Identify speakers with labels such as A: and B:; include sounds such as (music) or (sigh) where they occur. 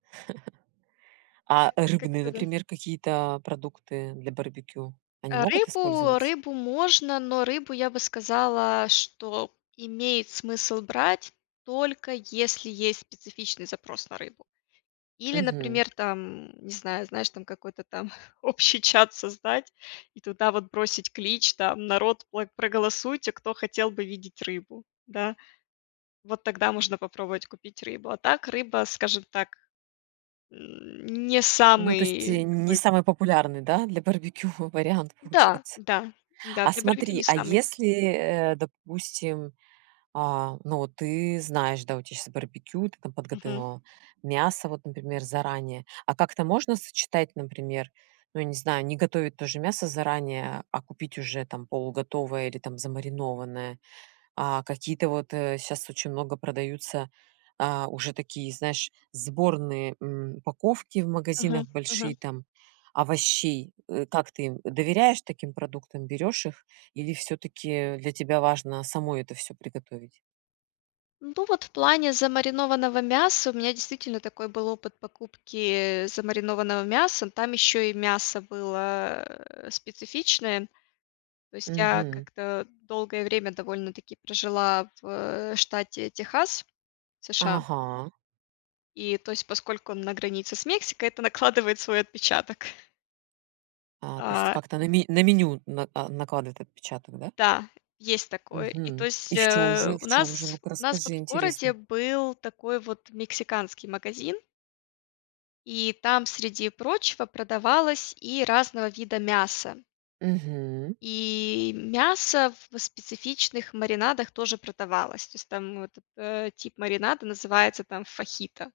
A: (laughs) А
B: Это
A: рыбные,
B: как-то даж
A: например, какие-то, а, продукты для барбекю, они
B: Э,
A: могут
B: рыбу
A: использоваться?
B: рыбу можно, но рыбу, я бы сказала, что имеет смысл брать, только если есть специфичный запрос на рыбу. Или,
A: Мгм.
B: например, там, не знаю, знаешь, там, какой-то там общий чат создать и туда вот бросить клич, там: "Народ, пло проголосуйте, кто хотел бы видеть рыбу". Да? Вот тогда можно попробовать купить рыбу. А так рыба, скажем так, не
A: Ну, то есть, э,
B: самый
A: н не
B: такой
A: самый популярный, да, для барбекю вариант,
B: Да,
A: получается.
B: да, да,
A: А
B: для барбекю не
A: смотри, а
B: самый
A: если, э, допустим, а, ну, вот, ты знаешь, да, у тебя щас барбекю, ты там
B: Мгм.
A: подготовила мясо, вот, например, заранее. А как-то можно сочетать, например, ну, я не знаю, не готовить тоже мясо заранее, а купить уже там полуготовое или там замаринованное? А, какие-то вот, э, щас очень много продаются, э, уже такие, знаешь, сборные, м, упаковки в
B: Мгм,
A: магазинах
B: мгм.
A: большие там овощей, э, как ты им доверяешь таким продуктам, берёшь их, или всё-таки для тебя важно самой это всё приготовить?
B: Ну, вот в плане замаринованного мяса у меня действительно такой был опыт покупки, э, замаринованного мяса. Но там еще и мясо было, э, специфичное. То есть я
A: Мгм.
B: как-то долгое время довольно-таки прожила в, э, штате Техас, США
A: Ага.
B: и, то есть, поскольку он на границе с Мексикой, это накладывает свой отпечаток.
A: А, то есть это
B: А
A: как-то на ме на меню на а, накладывает отпечаток, да?
B: Да, есть такое, и то
A: Мгм.
B: есть,
A: И в чём
B: э,
A: же, в
B: у
A: чём же?
B: нас
A: Ну-ка,
B: у нас вот
A: расскажи,
B: в городе
A: интересно.
B: был такой вот мексиканский магазин и там, среди прочего, продавалось и разного вида мясо.
A: Мгм.
B: И мясо в в специфичных маринадах тоже продавалось. То есть там вот этот тип маринада называется там фахито.